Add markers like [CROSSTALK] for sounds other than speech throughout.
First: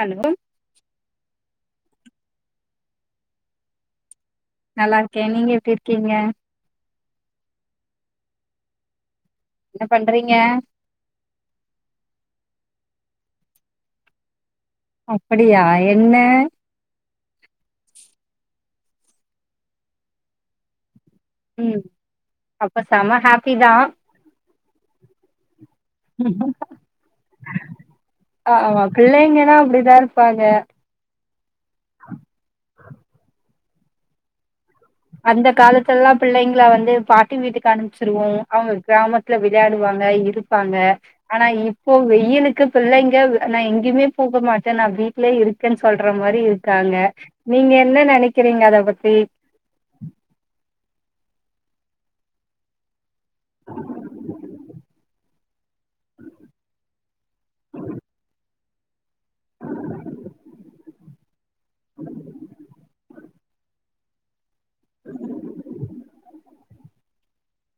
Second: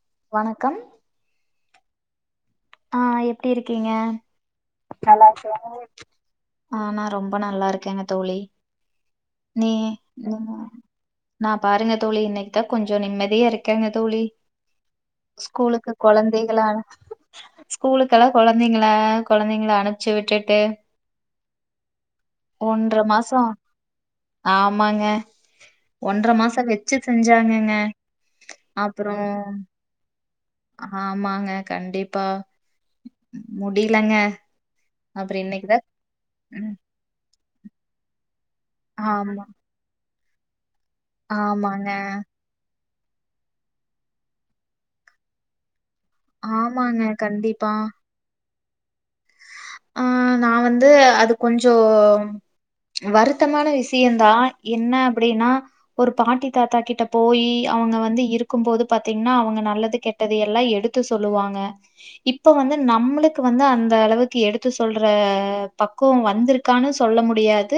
Hello வணக்கம் ஆ எப்டி இருக்கிங்க நல்லாருக்கே நீங்க எப்டி இருக்கிங்க ஆ நா ரொம்ப நல்லாருக்கேங்க தோழி நீ என்ன பண்றீங்க நா பாருங்க தோழி இன்னைக்குத்தா கொஞ்ச நிம்மதியா இருக்கங்க தோழி அப்படியா என்ன ஸ்கூலுக்கெலா கொழந்தைங்கள கொழந்தைங்கள அனுப்ச்சு விட்டுட்டு ம் அப்ப ஒன்ற செம மாச ஹாப்பி தா ஆமாங்க ஒன்ற மாச வெச்சு செஞ்சாங்கங்க ஆமா அப்பற பிள்ளைங்கன்னா அப்டிதா இருப்பாங்க ஆமாங்க கண்டிப்பா முடிலங்க அப்றோ அந்த இன்னைக்குதா காலத்துலலா பிள்ளைங்ளா ம் வந்து பா ட்டி வீட்டுக்கு அனுப்ச்சிருவோ அவுங்கு க்ராமத்துல ஆமா விளயாடுவாங்க இர் ருப்பாங்க ஆனா ஆமாங்க இப்போ வெய்யிலுக்கு பிள்ளைங்க நா எங்கயுமே போக மாட்டே நா வீட்லயே இருக்கன் சொல்ற மாரி இருக்காங்க ஆமாங்க கண்டிப்பா நீங்க என்ன நெனை க்கிறிங்க அத பத்தி ஆ நா வந்து அது கொஞ்சோ வருத்தமான விஷியந்தா என்ன அப்படின்னா ஒரு பாட்டி தாத்தா கிட்ட போயி அவங்க வந்து இருக்கும்போது பத் திங்னா அவங்க நல்லது கெட்டது எல்லா எடுத்து சொலுவாங்க இப்ப வந்து நம்ளுக் கு வந்த அந்த அளவுக் தி எடு து சொல்ற பக்குவொ வந்துருக் காணு சொல்ல முடியாது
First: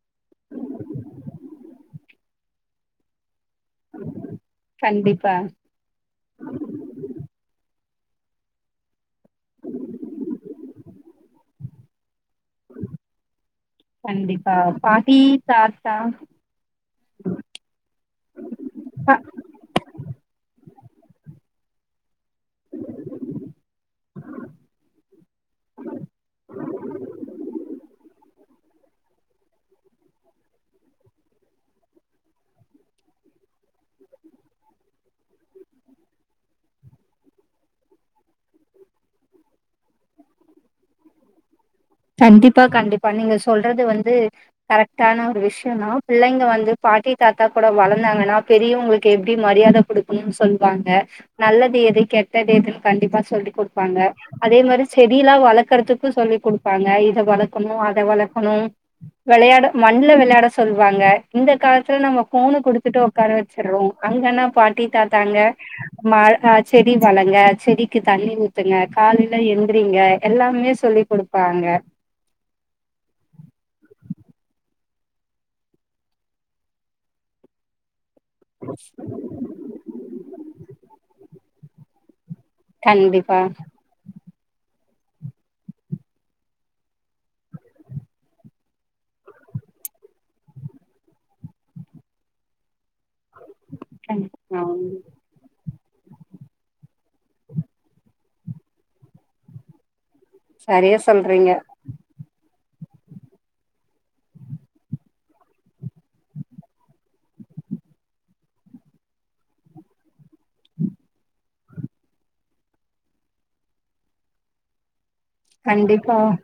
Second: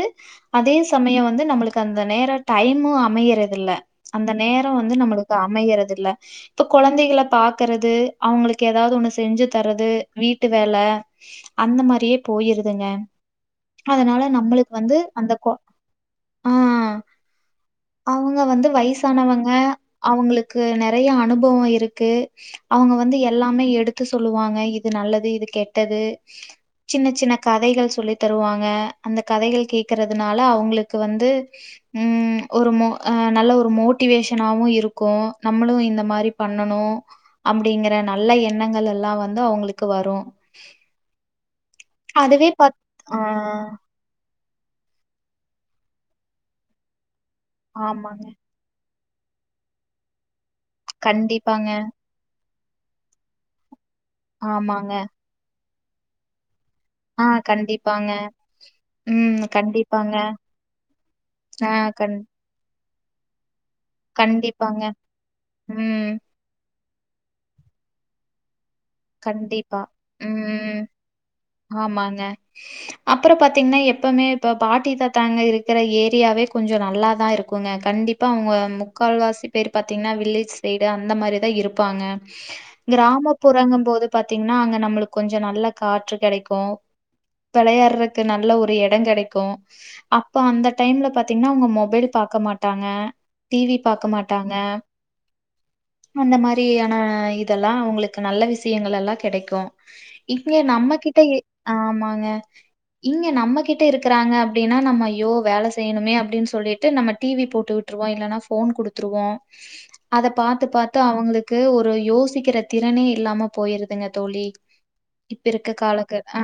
அதே சமய வந்து நம்மளுக்கு அந்த நேர டைமு அமையற துல்ல அந்த நேரோ வந்து கண்டிப்பா நம்மளுக்கு அமையறதுல்ல இப்ப கொழந்தைகள பாக்கறது அவுங்ளுக்கு ஏதாவ்து ஒன்னுஸ் தெஞ்சு தரது வீட்டு வேல அந்த மாரியே போயிருதுங்க அதனால கண்டிப்பா நம்மளுக் வந்து பாட்டி அந்த கோ தாத்தா ஆ அவுங்க வந்து ஆ வய்சானவங்க அவுங்ளுக்கு நெற் றையா அனுபவொ இருக்கு அவுங்க வந்து எல்லாமே எடுத்து சொல்லுவாங்க இது நல்லது இது கெட் ட்டது சின்ன சின்ன கதைகள் சொல்லி தருவாங்க அந்த கதைகள் கேக்கறதுனால அவங்களுக்கு வந்து ம் ஒரு ம நல்ல ஒரு மோட்டிவேஷனாவு இருக்கு நம்மளு இந்த மாரி பண்ணணு அப்டிங்கற நல்ல எண்ணங்கள் எல்லா வந்து அவங்களுக்கு வரு கண்டிப்பா பாத் கண்டிப்பா ஆ நீங்க சொல்றது வந்து கரெக்டான ஒரு விஷ யந்தா பிள்ளைங்க வந்து பாட்டி தாத்தா கூட ஆமாங்க. வளந்தாங்கனா பெரியவங்களுக் எப்படி மரியாதை குடுக்கணுன் சொல் வாங்க கண்டிப்பாங்க. நல்லது எது கெட்டது எதுன் கண்டிப்பா சொல்லி குடு ப்பாங்க அதே மாரி ஆமாங்க. செடில்லா வள க்கறதுக்கு சொல்லி‌ குடு த்தாங்க இத ஆ வளக்கணு அத கண்டிப்பாங்க. வளக்கணு ம். வெளயாட மண்ல கண்டிப்பாங்க. வெளயாட சொல்வாங்க இந்த ஆ காலத்துல கண் நம்ம ஃபோன குடுத் துட்டு ஒக்கார வெச் சர்றோ அங்கன்னா கண்டிப்பாங்க. பாட்டி தாத்தாங்க ம். மர செடி வளங்க செடிக்கு தண்ணி ஊத் த்துங்க காலைல கண்டிப்பா. எந்திரிங்க எல்லாமே ம். சொல்லி குடு ஆமாங்க அப்பற பாத்திங்னா எப்பமே இப்ப பா பாட்டி தத்தாங்க இருக்கற ஏரியாவே கொஞ்ச நல்லாதா இருக்குங்க கண்டிப் பா அவங்க முக்கால்வாசி பேர் பாத்திங்னா வில்லேஜ் சைடு அந்த மாரிதா இருப் பாங்க கண்டிப்பா. கிராமப்புறங்க அது பாத்திங்னா அங்க நம்மளுக்கு கொஞ்ச நல்ல காற்று கெடைக்கு வெளயாடறக்கு நல்ல ஒரு எடங் கெடைக்கு அப்ப அந்த டைம்ல பாத்திங்னா அவங்க மொபைல் பாக்க மாட்டாங்க டி வி பாக்க மாட்டாங்க அந்த மாரியான இதெல்லா அவங்களுக்கு நல்ல விஷ யங்கள் எல்லா கெடைக்கு இப்பவே சரியா நம்மகிட்டயே சொல்றீங்க ஆமாங்க இங்க நம்மகிட்ட இருக்கறாங்க அப்படின்னா நம்ம ஐயோ வேல செய்யணுமே அப்டின்னு சொல்லிட்டு நம்ம டிவி போட்டு விட்டுருவோ இல்லன்னா ஃபோன் குடுத்துருவோ அத பாத்து பாத்து அவங்களுக்கு ஒரு யோசிக்கிற திறனே இல்லாம போயிருதுங்க தோழி இப்ப இருக்க கண்டிப்பா காலக்க ஆ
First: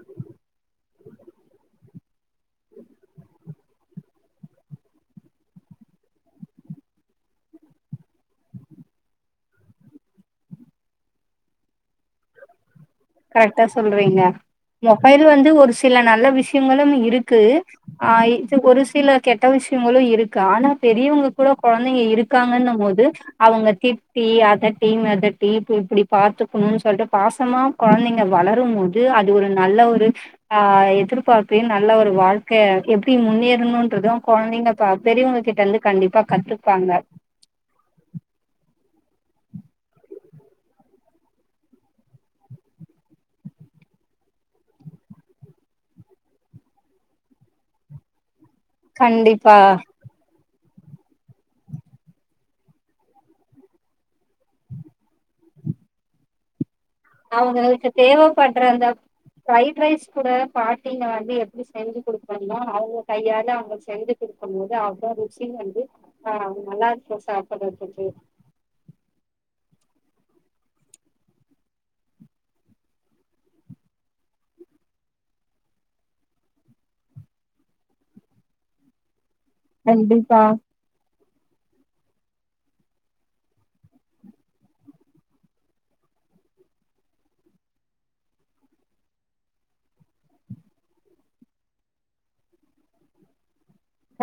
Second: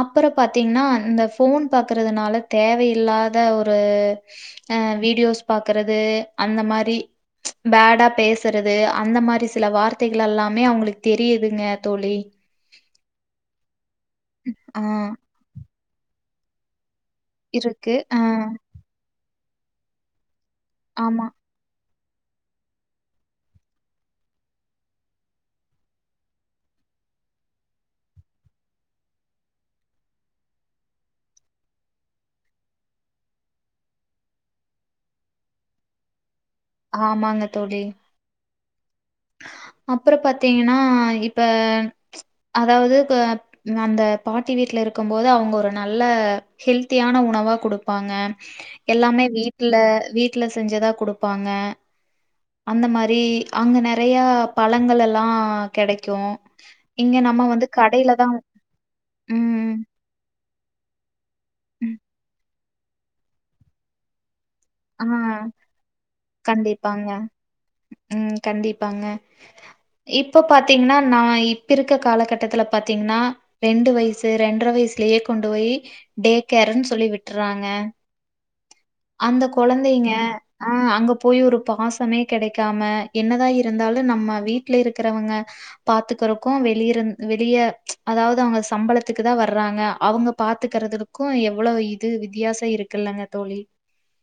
அப்பறோ பாத்தீங்கன்னா இந்த ஃபோன் பாக்கறதுனால தேவயில்லாத ஒரு ஒரு அ வீடியோஸ் பாக்கறது அந்த மாரி பேடா பேசறது அந்த மாரி சில வார்த்தை கள் எல்லாமே அவங்களுக்கு தெரியுதுங்க தோழி கரெக்டா சொல்றீங்க ஆ மொபைல் வந்து ஒரு சில நல்ல விஷயங்களும் இரு க்கு ஆ இது ஒரு சில கெட்ட விஷயங்களு இருக் கு ஆனா ஆமா. பெரியவங்களுக்கு கூட கொழ ந்தைங்க இருக்காங்கன்னம் போது அவங்க திட்டி அதட்டி மெதட்டி இப் இப்படி பாத்துக்கணுன் சொல்ட்டு பாசமா கொழந்தைங்க வளரும் போது அது ஒரு நல்ல ஒரு ஆ எதிர்பார்ப்பயு நல்ல ஒரு வாழ்க்க எப்படி முன்னேறணுன்றது கொழந்தைங்க ப பெரியவங்க கிட்ட இருந்து கண்டிப்பா கத்து ஆமாங்க தோழி அப்பற பாத்திங்கன்னா இப்ப அதாவது க அந்த பாட்டி வீட்ல இருக்கம்போது அவங்க ஒரு நல்ல ஹெல்த்தியான உணவா குடுப்பாங்க எல்லாமே கண்டிப்பா வீட்டுல வீ ட்ல செஞ்சதா கொடுப்பாங்க அந்த மாரி அங்க நேர நறைய பலங்கள் எல்லா கேடைக்கு அவங்க அதுக்கு தேவை படுற அந்த ம். ப்ரைட் ரைஸ் கூட பாட்டிங்க வந்து எப்டி ம். செஞ்சு குடுப்பாங்கா அவங்க கையால அவங்க செஞ்சு குடுப் போது ஆ அவ்ளது சிகின் வந்து ஆ நல்லா கண்டிப்பாங்க. இருக்கோ சாப்புறதுக்கு ம் கண்டிப்பாங்க. இப்ப பாத்தீங்கனா நா இப்ப இருக்க காலகட்டத்துல பாத்தீங்கனா ரெண்டு வயசு ரெண்டர வயசுலயே கொண்டு போய் டே கேர்ன்னு சொல்லி விட்றாங்க அந்த கொலந்தைங்க கண்டிப்பா ஆ அங்க போய் ஒரு பாசமே கிடைக்காம என்னதா இருந்தாலு நம்ம வீட்டுல இருக்கிறவங்க பாத்துக்கற்கோ வெளிய இருந் வெளிய அதாவது அவங்க சம்பளத்துக்கு தா வர்றாங்க அவங்க பாத்துக்கறறதுக்கும் எவ்ளவு இது வித்தியாசோ இருக்குல்லலைங்க தோழி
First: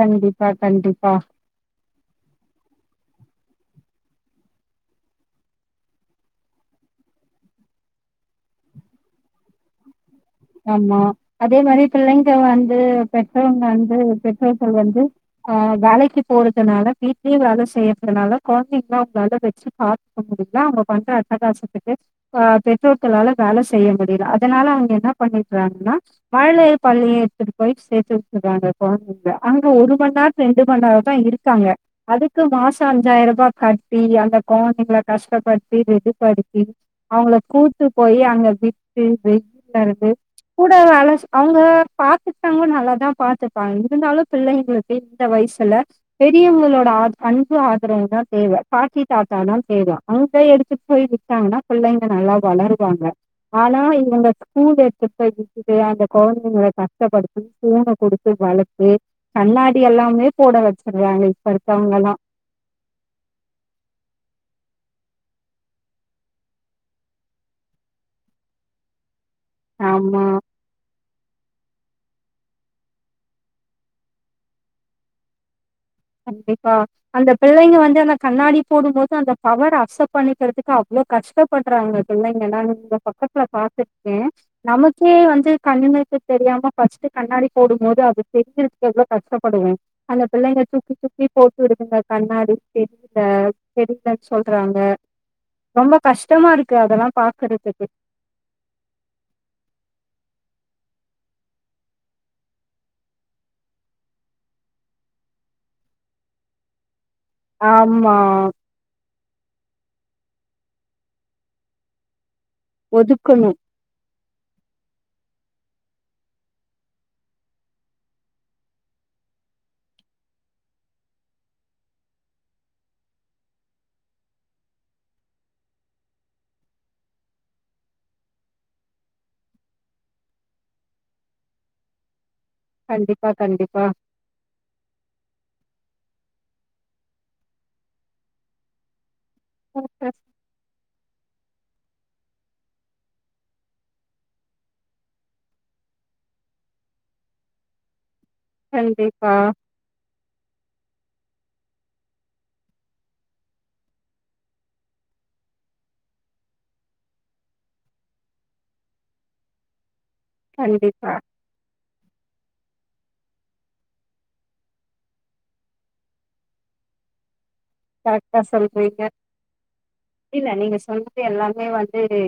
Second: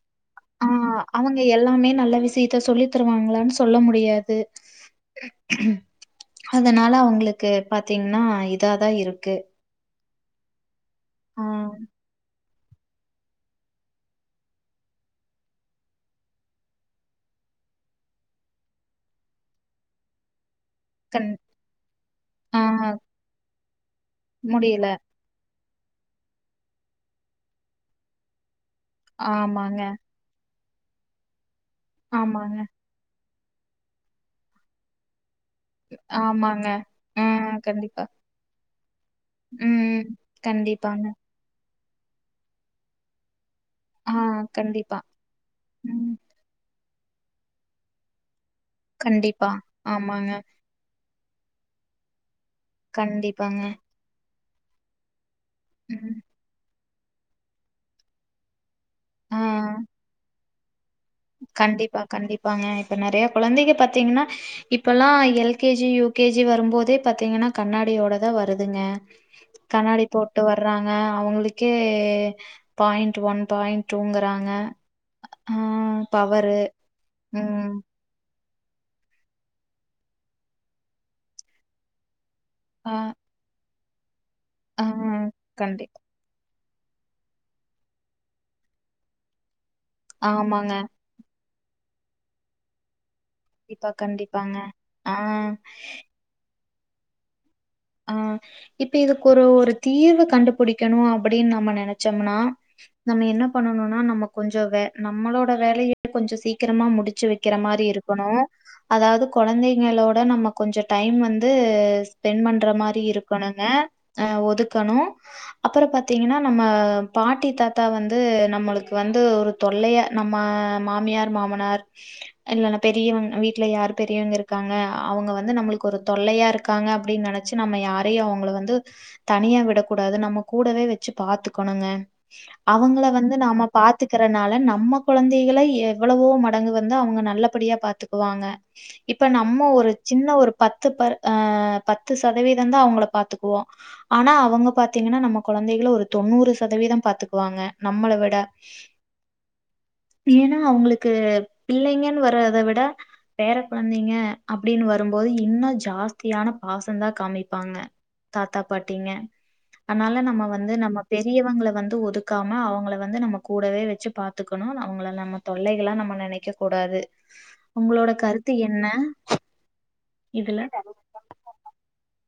கண்டிப்பா ஆஹ் கண்டிப்பா அவங்க எல்லாமே நல்ல விசயத்த சொல்லி த்துருவாங்களானு சொல்ல முடியாது அதனால அவ்ங்களுக்கு பாத்தீங்கனா இதாதா இருக்கு ஆமா ஆ அதே மாரி பிள்ளைங்க வந் ந்து பெற்றோங்க வந்து பெற்றோர்கள் வந்து அ வேலைக்கு போறதுனால வீட்லயே வேலை செய்றதுனால குழந்தைகள அவங்ளால வச்சு பாக்க முடிய அத அவங்க பண்ற கண் அட்டகாசத்துக்கு ஆ பெற்றோர்களால வேலை செய் செய்ய முடியல அதனால முடியல. அவங்க என்னப் [UNINTELLIGIBLE] மழலை பள்ளிய எடுத்துட்டு போய் சேர்த்து விட்டுறாங்க [UNINTELLIGIBLE] அங்க ஆமாங்க, ஒரு மணிநேர இது பண்ணாத தா இருகாங்க அதுக்கு ஆமாங்க, மாச அஞ்சாயிர ருபா கட்டி அந்த கொலந்தைகள கஷ்ட படுத்தி ரெடி படுத்தி ஆமாங்க. ஆ அவங்கள கூட்டு கண்டிப்பா. போய் அங்க விட் வெ ம். வெய்ட்டாருக்கு கூட கண்டிப்பாங்க. வலஸ் அங் பா பாத்துட்டாங்க நல்லாதா பாத்து ஆ இருந்தாலு பிள்ளைங்களுக்கு கண்டிப்பா. இந்த வயசுல ம். பெரியவங்களோட ஆ அன்பு ஆதரவுதா தேவ பாட்டி கண்டிப்பா. தாத்தானா பேரா ஆமாங்க. அங்க [UNINTELLIGIBLE] எடுத்து போய் வி [UNINTELLIGIBLE] பிள்ளைங்க நல்லாம் வளர்வாங்க கண்டிப்பாங்க. ஆனா இவங்க உ பே இப்போது இது அந்த ம். கொழந்தைங்கல கஸ்டப்படுத்தி [UNINTELLIGIBLE] குடுத்து வளத்து ஆ கண்ணாடி எல்லாமே போடவே கண்டிப்பா கண்டிப்பாங்க இப்ப நெறைய கொழந்தைங்க பாத்தீங்கனா இப்பல்லா L K G U K G வரும்போதே பாத்தீங்கன்னா கண்ணாடியோடதா வருதுங்க கண்ணாடி ஆமா போட்டு வர்றாங்க அவங்களுக்கே எ பாயிண்ட் ஒன் பாயிண்ட் டூங்குறாங்க ஆ பவரு. கண்டிப்பா அந்த ம். பிள்ளைங்க வந்து அந்த கண்ணாடிப் போடும் போது அந்த பவர் அக்செப்ட் பண்ணிக்கிறதுக்கு அவ்ளோ கஷ்டப்படுறாங்க பிள்ளங் [UNINTELLIGIBLE] ஆ இந்த பக்கத்துல பாத்துட் எ ஆ நமக்கே வந்து கண்டி கண்ணிமைக்கு தெரியாமப் ஃபர்ஸ்ட் கண்ணாடி போடும் போது அது தெரிஞ்சிருக்க எவ்ளோ கஷ்டப்படுவோ ஆமாங்க சுப்பி போட்டு விதுங்க கண்ணாடி தெரி [INAUDIBLE] த கண்டிப்பா, தெரியலன்னு கண்டிப்பாங்க. சொல்றாங்க ஆ, ரொம்ப கஷ்டமாருக் க்கு அதெல்லா பாக்குறதுக் ஆ இப்ப இதுக்கு ஒரு ஒரு தீர்வு கண்டுப் புடிக்கணு அப்டின்னு நம்ம நெனைச்சம்னா நம்ம என்ன பண்ணணும்னா நம்ம கொஞ்சோ வே நம்மளோட வேலைய கொஞ்சோ சீக்கிரமா முடிச் ச்சு வைக்கிற மாரி ஆமா இருக்கணு அதாவது கொழந்தைங்களோட ட நம்ம கொஞ்சோ டைம் வந்து ஸ்பெண்ட் பண் ன்ற மாரி ஒதுக்கணு இருக்கணுங்க ஆ ஒதுக்கணு அப்பறோ பாத்தீங்கன்னா நம்ம பாட்டி தாத்தா வந்து நம்மளுக்கு வந்து ஒரு தொல்லையா நம்ம மாமியார் மாமனார் இல்லன்னா பெரியவங்க வீட்டுல யாரு பெரியவங்க இருக்காங்க அவங்க வந்து நம்மளுக்கு ஒரு தொல்லையா இருக்காங்க அப்டின்னு நினைச் ச்சு நம்ம யாரையு அவங்கள வந்து தனியா விடக்கூடாது நம்ம கூடவே வெச்சு பாத்துக்கணுங்க அவங்கள கண்டிப்பா வந்து நாம கண்டிப்பா பாத்துக்கறனால நம்ம குழந்தைகள எப் எவ்ளவோ மடங்கு வந்து அவங்க நல்லபடியா பாத்துக்குவாங்க இப்ப நம்ம ஒரு சின்ன ஒரு பத்து பர் ஆ பத்து சதவீததா அவங்கள பாத்துக்குவோ ஆனா அவங்க பாத்தீங்கன்னா நம்ம கொழந்தைகள ஒரு தொண்ணூறு சதவீத பாத்துக்குவாங்க நம்மள விட் ட கண்டிப்பா ஏன்னா அவங்களுக்கு க்கு பிள்ளைங்கன்னு வறத விட பேற குழந்தைங்க அப்டின்னு வரும்போது இன்னு ஜாஸ்தியானப் பாசந்தா காமிப்பாங்க தாத்தா பாட்டிங்க அனால நம்ம வந்து நம்ம கண்டிப்பா பெரியவங்க வந்து ஒதுக்காம அவங்கள வந்து வந்து நம்ம கூடவே வச்சு பாத்துக்கணு அவங்கள நம்ம தொல்லைகளா நம்ம நெனைக்க கூடாது உங்களோட கரெக்டா கருத்து என்ன சொல்றீங்க இல்ல இதுல? நீங்க சொன்னது எல்லாமே வந்து தே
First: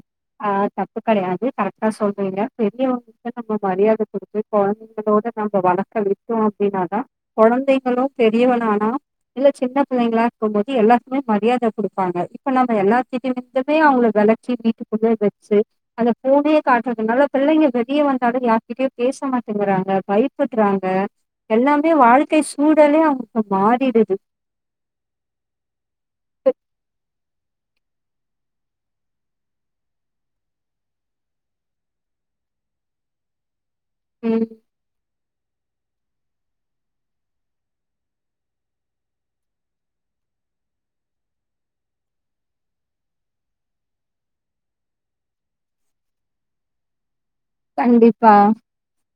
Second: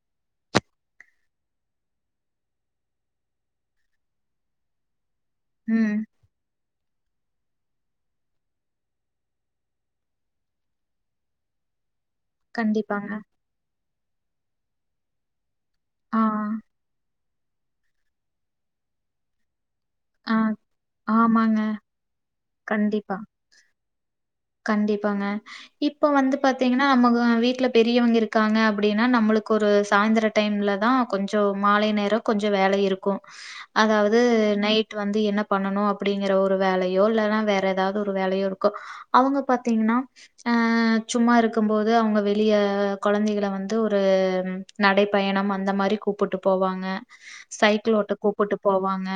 ஆ, தப்பு கெடையாது கரெக்டா சொல்றீங்க பெரியவங்கிட்ட நம்ம மரியாத குடுத்து குழந்தைங்களோட நம்ம வளக்க ம். விட்டோ அப்டின்னா [UNINTELLIGIBLE] கொழந்தைகளும் பெரியவனனான இல்ல சின்ன பிள்ளைங்களா இருக்கும்போது எல்லாத்துக்குமே மரியாத குடுக் ப்பாங்க இப்ப நம்ம எல்லா கண்டிப்பாங்க. கிட்டருந்துமே அவுங்களுக்கு வளச்சி வீட்டுக்குள்ளேயே வெச்சு அந்த ஆ, ஃபோனையே காட்டுறதுனாலப் பிள்ளைங்க வெளிய வந்தாலு யார்கிட்டயூ பேச மாட்டேங்கிறாங் க ஆ. பயப்பட்றாங்க ஆமாங்க. எல்லாமே வாழ்க்கை சூழலே கண்டிப்பா. அவுங்களுக்கு மாறிடுது கண்டிப்பாங்க இப்போ வந்து பாத்தீங்கன்னா நமக்கு வீட்லப் பெரியவிங்க இருக்காங்க அப்டினா நம்மளுக்கு ஒரு சாய்ந்திர டைம்லதா கொஞ்சோ மாலை நேரோ கொஞ்சோ வேலை இருக்கு அதாவது ம் நைட் வந்து என்ன பண்ணணு அப்டிங்கற ஒரு வேலையோ இல்லனா வேற ஏதாவது ஒரு வேலையோ இருக்கு அவுங்க பாத்தீங்னா ஆ சும்மா இருக்கும்போது அவுங்க வெளிய கொழந்தைகள வந்து ஒரு நடைப்பயணம் அந்த மாரி கூப்புட்டு போவாங்க சைக்கிளோட்ட கண்டிப்பா கூப்புட்டு போவாங்க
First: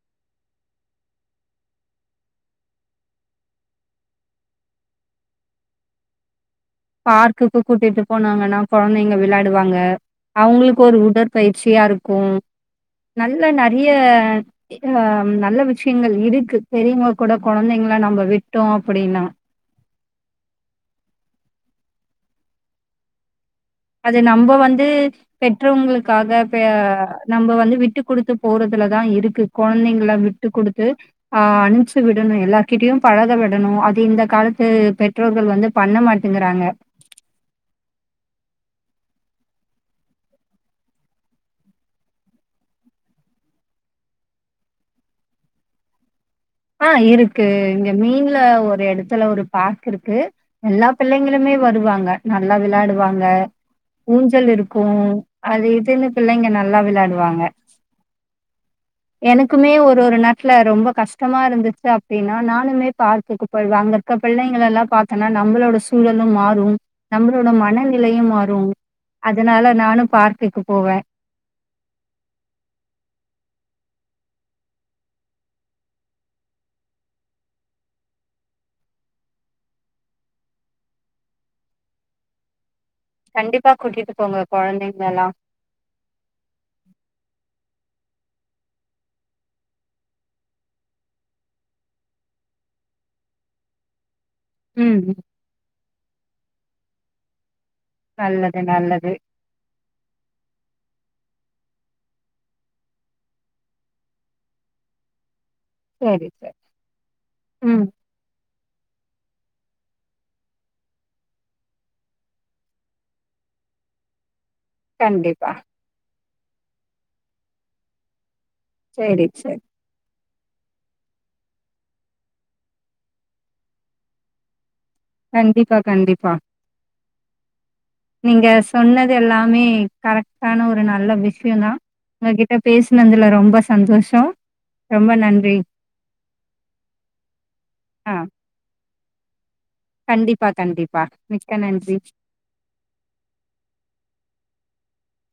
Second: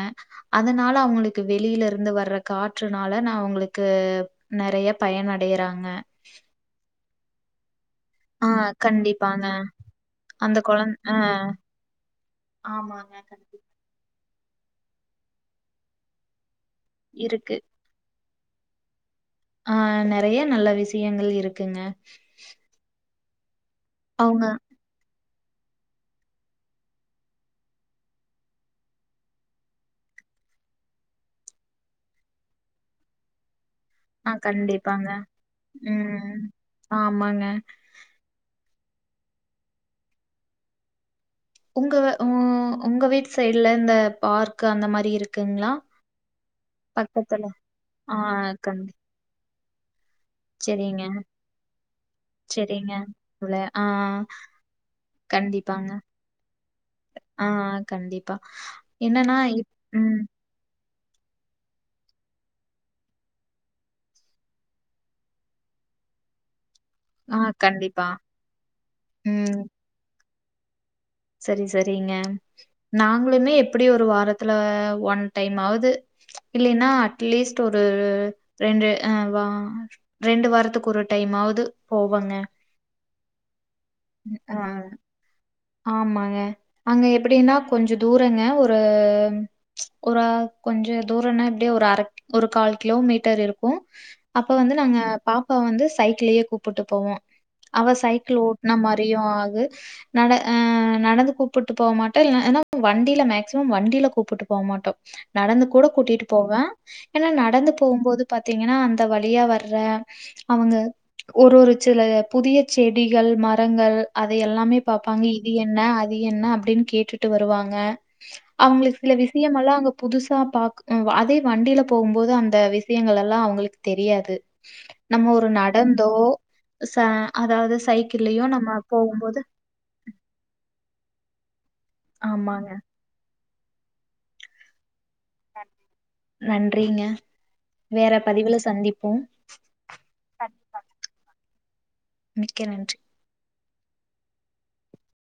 அதனால அவங்களுக்கு வெளியிலருந்து வர்ற காற்றுனால நா அவுங்களுக்கு நெறைய பயனடையறாங்க பார்க்குக்கு கூட்டிட்டுப் ஆ போனாங்கன்னா கொழந்தைங்க கண்டிப்பாங்க விளாடுவாங்க அந்த அவுங்களுக்கு கொழந் ஒரு ஆ உடற்பயிற்சியா இருக்கு ஆமாங்க நல்ல கண்டிப்பா நெறய இத நல்ல விஷயங்கள் இருக்கு பெரியவுங்க கூட இருக்கு கொழந்தைங்கள நம்ம விட் ட்டோ அப்டின்னா ஆஹ் நெறைய நல்ல விஷயங்கள் இருக்குங்க அது அவுங்க நம்ப வந்து பெற்றவங்களுக்காக பெ நம்ம வந்து விட்டுக்குடுத்து போறதுலதா இருக்கு கொழந்தைங்கள விட்டு குடுத்து ஆஹ் அணின்சு விடணு எல்லார் கிட்டயூ பழக விடணு தி இந்த ஆ காலத்து கண்டிப்பாங்க பெற்றோர்கள் வந்து பண்ண ம் மாட்டேங்கிறாங்க ஆமாங்க உங்க உ உங்க வீட்டு சைட்ல இந்த பார்க்கு அந்த மாரி இருக்குங்களா ஆ பக்கத்துல இருக்கு இங்க ஆ மெய்ன்ல ஒரு கண்டி எடத்துல ஒருப் பார்க் இருக்கு எல்லா செரிங்க பிள்ளைங்களுமே வருவாங்க நல்லா செரிங்க விளாடுவாங்க உள்ள ஆ ஊஞ்சல் இருக்கு அது கண்டிப்பாங்க இதுன்னு பிள்ளைங்க நல்லா விளாடுவாங்க ஆ கண்டிப்பா என்னன்னா இப் எனக்குமே ஒரு ஒரு ம் நேர்த்துல ரொம்ப கஷ் டமாருந்துச்சு அப்டின்னா நானுமே பார்க்குக்கு போய் வ அங்க இருக்க பிள்ளைங்கள எல்லா பாத்தோன்னா நம்மளோட சூழலு மாறும் ஆ நம்மளோட கண்டிப்பா மனநிலையு மாறு அதனால நானு பார்க் குக்கு போவே செரி செரிங்க நாங்களுமே எப்டியூ ஒரு வாரத்துல ஒன் டைம்மாவ்து இல்லின்னா அட்லீஸ்ட் ஒரு ரெண்டு இ வா ரெண்டு வாரத்துக்கு ஒரு டைம் ஆவுது போவோங்க கண்டிப்பா கூட்டிட்டு போங்க கொழந்தைங்கலல்லா ஆமாங்க அங்க எப்டி என்ன அ கொஞ்சோ தூரங்க ஒரு ஒரு அ கொஞ்சோ தூரன்னா எப்டியோ ஒரு அரக் ஒரு கால் கிலோமீட்டர் இருக்கு அப்ப வந்து நாங்க ம் பாப்பா வந்து ச சைக்கிளேயே கூப்ட்டு போவோ அவ சைக்கிள் நல்லது ஓட்ன நல்லது. மாரியு ஆகு அ நடந்து கூப்புட்டு போமாட்ட இ ஏனா வண்டில மேக்சிமம் வண்டில கூப்புட்டு போ மாட்டோ நடந்து கூட கூட்டிட்டு சரி போவ சரி. ஏனா நடந்து ம் போம்போது பாத் த்தீங்கனா அந்த வழியா வர்ற அவங்க ஒரு ஒரு சில புதிய செடிகள் மரங்கள் அதையெல்லாம் பாப்பாங்க இது கண்டிப்பா. என்ன அ து என்ன அப்டின் கேட்டுட்டு வருவாங்க அவ்ங்களுக்கு சில சரி சரி. விஷியம் எல்லா அங்க புது ச பாக் அதே வண்டில போவும்போது அந்த விஷியங்கள் எல்லா அவ்ங்களுக்கு தெரியாது நம்ம ஒரு கண்டிப்பா நடந்தோ கண்டிப்பா. ச அதாவ்து ஸ் நீங்க சொன்னது எல்லாமே கரெக்டான ஒரு நல்ல விஷ்யோ தா உங்ககிட்ட ஆமாங்க. பேசுனதுல ரொம்ப சந்தோஷோ நன்றிங்க வேற ஆ பதிவுல சந்திப் போம் கண்டிப்பா கண்டிப்பா மிக்க நன்றி மிக்க நன்றி